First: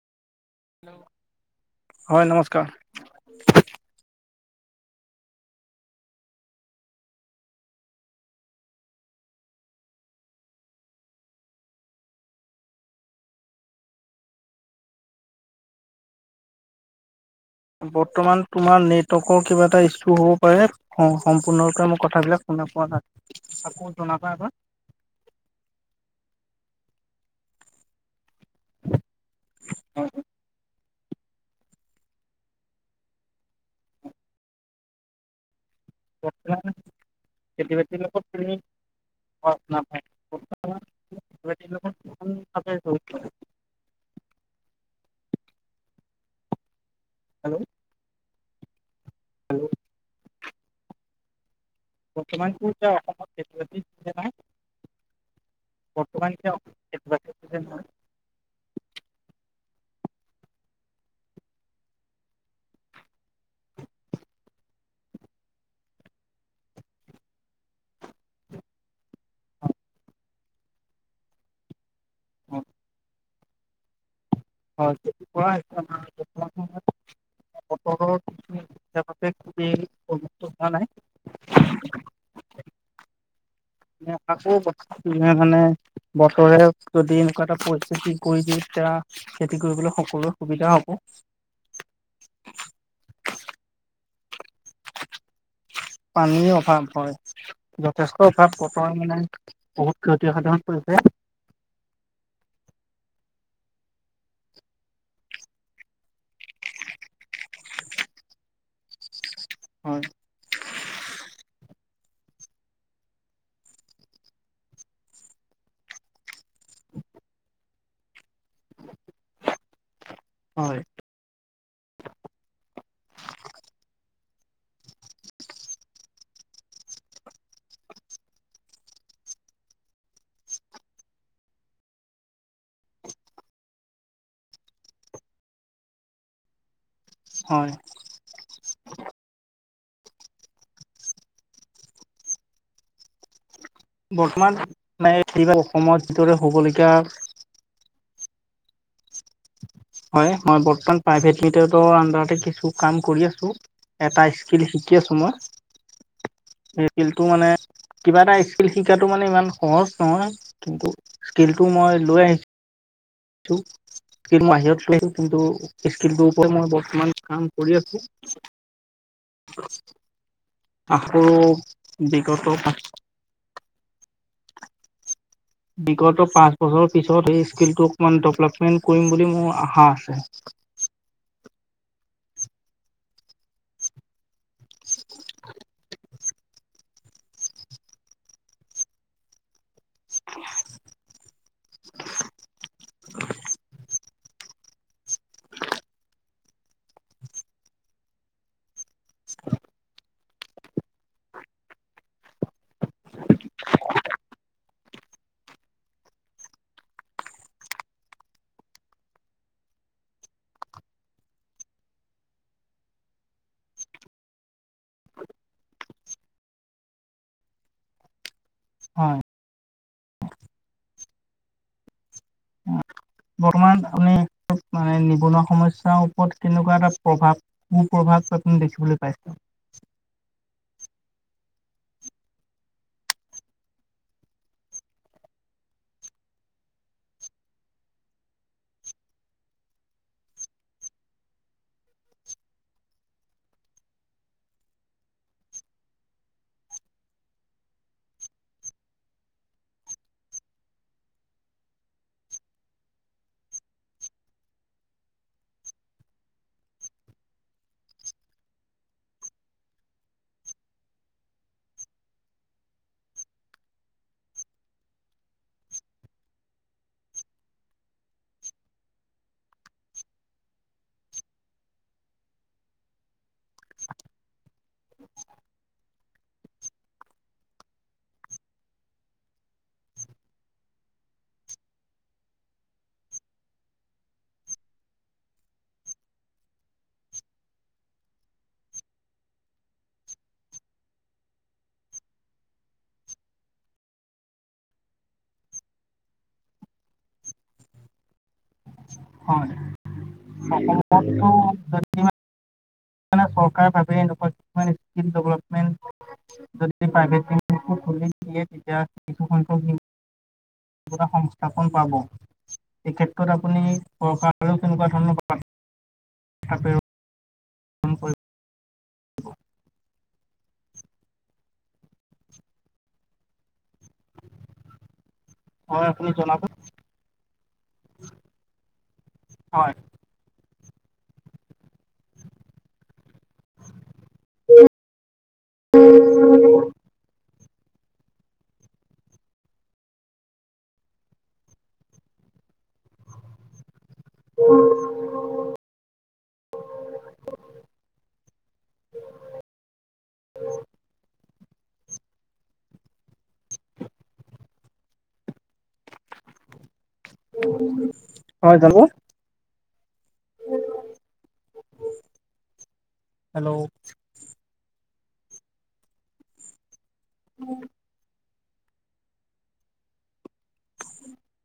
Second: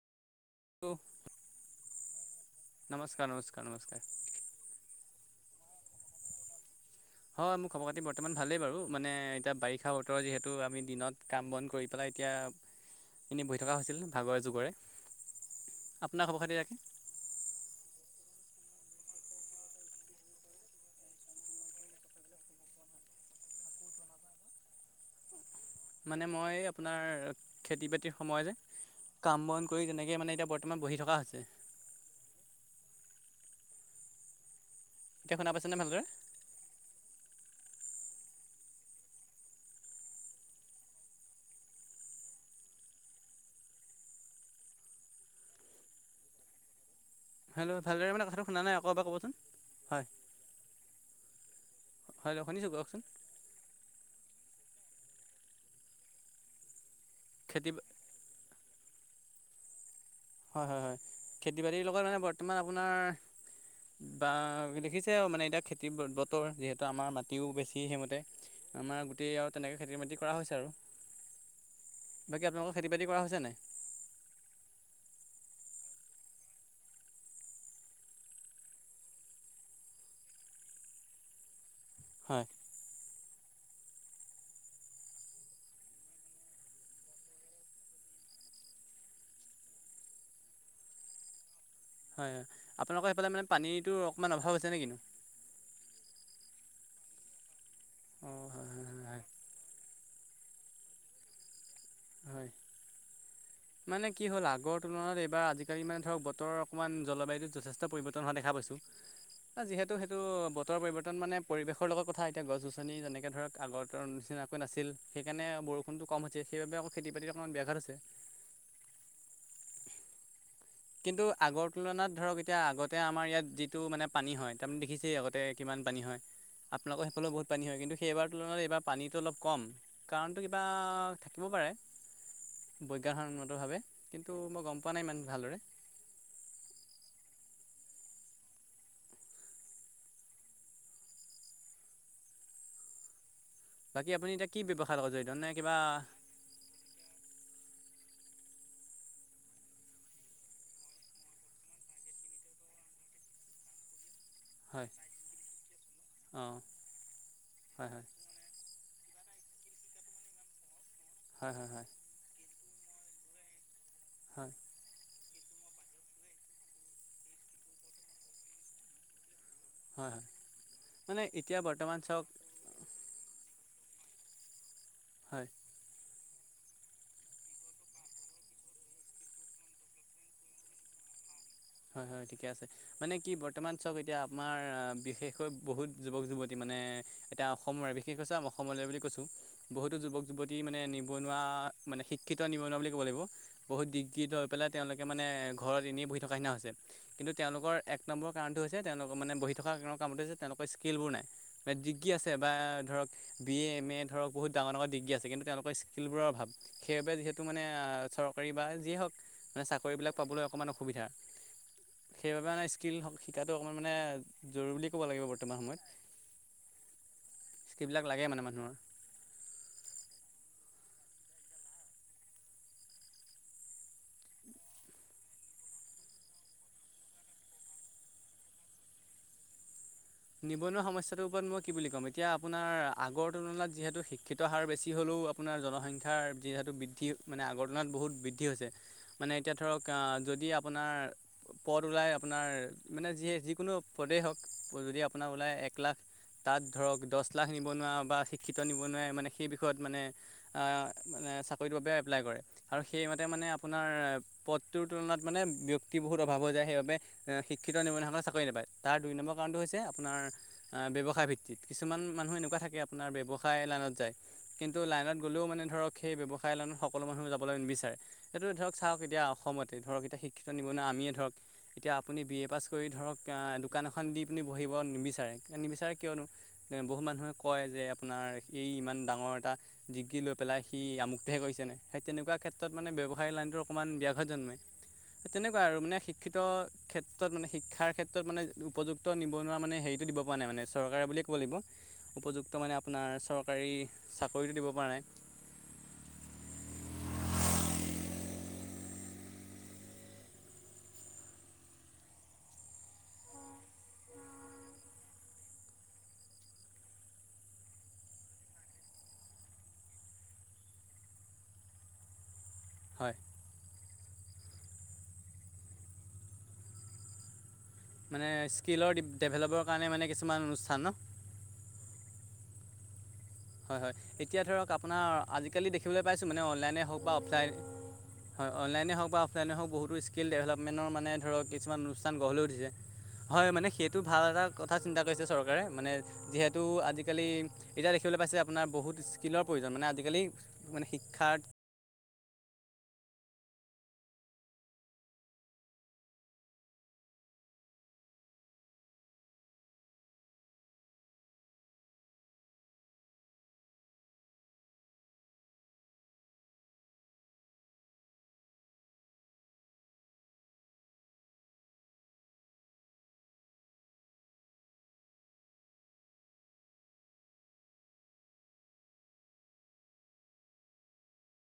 হয় নমস্কাৰ নমস্কাৰ নমস্কাৰ নমস্কাৰ হয় মোৰ খবৰ খাতি বৰ্তমান ভালেই বাৰু মানে এতিয়া বাৰিষা বতৰ যিহেতু আমি দিনত কাম বন কৰি পেলাই এতিয়া এনেই বহি থকা হৈছিল ভাগৰে যুগৰে আপোনাক খবৰ খাতি ৰা- বৰ্তমান তোমাৰ নেটৱৰ্কৰ কিবা এটা ইচু হ'ব পাৰে। অ সম্পূৰ্ণৰূপে মই কথাবিলাক শুনা পোৱা আকৌ জনাবা এবাৰ। মানে মই আপোনাৰ খেতি বাতিৰ সময় যে কাম বন কৰি যেনেকে মানে এতিয়া বত- তমা বহি থকা হৈছে। এতিয়া শুনা পাইছনে ভালদৰে? [unintelligible] খেতি বাতি লগত তুমি [unintelligible] [inaudible] খেতি লগত [unintelligible] ভাৱে জড়িত। হেল্ল' ভালদৰে মানে কথাটো শুনা নাই আকৌ এবাৰ ক'বচোন, হয়। হয় বৰ্তমান শুনিছোঁ কো যা কওকচোন অসমত খেতি বাতি হে নাই বৰ্তমান যে অস- খেতি বা- হয় হয় হয় খেতি বাতিৰ লগত মানে বৰ্তমান আপোনাৰ বা দেখিছে মানে এতিয়া খেতি বতৰ যিহেতু আমাৰ মাটিও বেছি সেইমতে আমাৰ গোটেই আৰু তেনেকে খেতি মাটিৰ কৰা হৈছে আৰু। বাকী আপোনালোকৰ খেতি বাতি কৰা হৈছে নাই? হয় খেতি কৰা সিদ্ধান্ত নাই বতৰটোত কটৰৰ ইয়াৰ বাবে খুবেই [unintelligible] হোৱা নাই। হয়। আকৌ বা চুয়ে ধানে বতৰে যদি এনেকুৱা এটা পৰিস্থিতি কৰি দিয়ে তিয়া খেতি কৰিবলৈ সকলোৰে সুবিধা হ'ব। হয় আপোনালোকৰ সেইফালে মানে পানীটো অকণমান অভাৱ হৈছে নে কিনো? পানীৰ অভাৱ হয়, যথেষ্ট অঁ অভাৱ হয় হয় বতৰ মানে হয় হয় বহুত ক্ষতিসাধন কৰিছে। হয়। মানে কি হ'ল আগৰ তুলনাত এইবাৰ আজিকালি মানে ধৰক বতৰৰ অকণমান জলবায়ুটোত যথেষ্ট পৰিৱৰ্তন হোৱা দেখা পাইছোঁ। যিহেতু হয় সেইটো বত- তৰ পৰিৱৰ্তন মানে পৰিৱেশৰ লগত কথা এতিয়া গছ গছনি যেনেকে ধৰক আগৰ নিচিনাকৈ নাছিল সেইকাৰণে বৰষ- ষুণটো কম হৈছে যদি সেইবাবে আকৌ খেতি বাতি অকণমান ব্যাঘাট হৈছে। হয়। কিন্তু আগৰ তুলনাত ধৰক এতিয়া আগতে আমাৰ ইয়াত যিটো মানে পানী হয় তাৰমানে দেখিছেই আগতে কিমান পানী হয়। আপোনালোকৰ সেইফালেও বহু পানী হয় কিন্তু সেইবাৰ তুলনাত পানীটো অলপ কম। কাৰণটো কিবা থাকিব পাৰে। বৈজ্ঞান সন্মত ভাৱে কিন্তু মই গম পোৱা নাই ইমান ভালদৰে। হয়। বাকী আপুনি এতিয়া কি বৰ্তমান ব্যৱসায়ৰ লগত মেঘ জড়িত কি নে বা কিবা অসমত যিদৰে হ'বলগীয়া হয় মই বৰ্তমান প্ৰাইভেট মিটাৰ আন্ডৰতে কিছু কাম কৰি আছো। এটা ই- কিল্ল হয় শিকি আছো মই, অঁ সেই স্কিল্লতো মানে হয় কিবা এটা স্কি- স্কিল্ল শিকাটো মানে ইমান সহজ নহয় কিন্তু হয় হয় স্কিল্ল হয় টো হয় মই লৈ আহিছ- তো কিল মই হয় বাহিৰত লৈ আহিছো। কিন্তু স্কিল্লটোৰ ওপৰত মই বৰ্তমান কাম কৰি আছো। হয় হয় আকৌ মানে এতিয়া বৰ্তমান চাওক বিগত পা হয়। বিগত পাঁচ বছৰ পিছত সেই স্কিল্লটো অকমান দেৱলেপমেন্ত কৰিম বুলি মোৰ আশা আছে। হয় হয় ঠিকে আছে। মানে কি বৰ্তমান চব এতিয়া আমাৰ বিশেষকৈ বহুত যুৱক যুৱতী মানে এতিয়া অসমৰ বেশ কি কৈছে অসমলৈ বুলি কৈছো। বহুতো যুৱক - যুৱতী মানে নিবনুৱা, মানে শিক্ষিত নিবনুৱা বুলি ক'ব লাগিব, বহুত দিশ', শিক্ষিত হৈ পেলাই তেওঁলোকে মানে ঘৰত এনেই বহি থকা নিচিনা হৈছে, কিন্তু তেওঁলোকৰ এক', এক নম্বৰ কাৰণটো হৈছে তেওঁলোকৰ মানে বহি থকা কোনো কামতে যে তেওঁলোকৰ স্কিল্ল বোৰ নাই', ডিগ্ৰী আছে বা ধৰক', বি এ, এম এ, ধৰক বহুত ডাঙৰ - ডাঙৰ ডিগ্ৰী আছে কিন্তু তেওঁলোকৰ স্কিল্লবোৰৰ অভাৱ', সেইবাবে যিহেতু মানে আহ', চৰকাৰী বা যিয়ে হওঁক মানে চাকৰি বিলাক পাবলৈ অকণমান অসুবিধা', সেইবাবে মানে স্কিল্ল স', -শিকাটো অকণমান মানে জৰুৰী বুলি ক'ব লাগিব বৰ্তমান সময়ত', সেইবিলাক লাগে মানে মানুহৰ', হয়', বৰ্তমান আপুনি ক? মানে নিবনুৱা সমস্যাৰ ওপৰত কেনেকুৱা এটা প্ৰভাৱ - কু প্ৰভাৱ আপুনি দেখিবলৈ পাইছে? নিবনুৱা সমস্যাটোৰ ওপৰত মই কি বুলি ক'ম এতিয়া আপোনাৰ আগৰ তুলনাত যিহেতু শিক্ষিত হাৰ বেছি হ'লেও', আপোনাৰ জনসংখ্যাৰ যিহেতু বৃদ্ধি মানে আগৰ তুলনাত বহুত বৃদ্ধি হৈছে', মানে এতিয়া ধৰক অহ', যদি আপোনাৰ', পদ ওলাই আপোনাৰ মানে যিয়ে যিকোনো পদেই হওঁক, যদি আপোনাৰ ওলাই এক লাখ', তাত ধৰক দহ লাখ নিবনুৱা বা শিক্ষিত নিবনুৱাই মানে সেই বিষয়ত মানে', অহ', মানে চাকৰিটোৰ বাবে এপ্লাই কৰে', আৰু সেইমতে মানে আপোনাৰ, পদটোৰ তুলনাত মানে ব্যক্তি বহুত অভাৱ হৈ যায় সেইবাবে', এ শিক্ষিত নিবনুৱা সকলে চাকৰি নাপায়, তাৰ দুই নম্বৰ কাৰণটো হৈছে আপ', আপোনাৰ, অ', ব্যৱসায় ভিত্তিত, কিছুমান মানুহ এনেকুৱা থাকে আপোনাৰ ব্যৱসায় লাইনত যায়', কিন্তু লাইনত গ'লেও মানে ধৰক সেই ব্যৱসায় লাইনত সকলো মানুহ যাবলৈ নিবিচাৰে', সেইটো ধৰক চাওঁক এতিয়া অসমতে, ধৰক এতিয়া শিক্ষিত নিবনুৱা আমিয়ে ধৰক', এতিয়া আপুনি বি এ পাছ কৰি ধৰক অহ', দোকান এখন দি পিনি বহিব নিবিচাৰে, এ', নিবিচাৰে কিয়নো? এ বহুত মানুহে কয় যে আপোনাৰ এই ইমান ডাঙৰ এটা', ডিগ্ৰী লৈ পেলাই সি আমোকটোহে কৰিছে নে, সেই তেনেকুৱা ক্ষেত্ৰত মানে ব্যৱসায়িক লাইনটো অকণমান ব্যাঘাত জন্মে', হে, তেনেকুৱা আৰু মানে শিক্ষিত ক্ষেত্ৰত মানে শিক্ষাৰ ক্ষেত্ৰত মানে উপযুক্ত নিব', নিবনুৱা মানে হেৰিটো দিব পৰা নাই মানে চৰকাৰে বুলিয়ে ক'ব লাগিব', উপযুক্ত মানে আপোনাৰ চৰকাৰী চাকৰিটো দিব পৰা নাই', হয়, অসমত', অহ', চৰকাৰ ভাৱে এনেকুৱা কিছুমান স্কিম ডেভেলপমেণ্ট, যদি প্ৰাইভেট স্কিম', যদি খুলি দিয়ে ', এতিয়া কিছু সংখ্যক নিবনুৱা সংস্থাপন পাব, এই হয় ক্ষেত্ৰত আপ', আপুনি প্ৰশাসনক‌ কোনোবা ধৰণৰ বাৰ্তা প্ৰেৰণ ', মানে স্কিলৰ ডেভেলপৰ কাৰণে মানে কিছুমান অনুষ্ঠান ন', হয়', - হয়', এতিয়া ধৰক আপোনাৰ আজিকালি হয় দেখিবলৈ আপুনি পাইছোঁ মানে জনাব অনলাইনে হওঁক', বা অফলাইন, হয় অনলাইনে হওঁক বা অফলাইনে হওঁক হয় বহুতো স্কি', স্কিল ডেভেলপমেণ্টৰ মানে ধৰক কিছুমান অনুষ্ঠান গঢ় লৈ উঠিছে', হয় মানে সেইটো ভাল এটা কথা চিন্তা কৰিছে চৰকাৰে মানে', যিহেতু আজিকালি এতিয়া দে', দেখিবলৈ পাইছে আপোনাৰ বহুত স্কিলৰ প্ৰয়োজন, মানে আজিকালি মানে শিক্ষাৰ', হয়, জানোঁ', হেল্ল',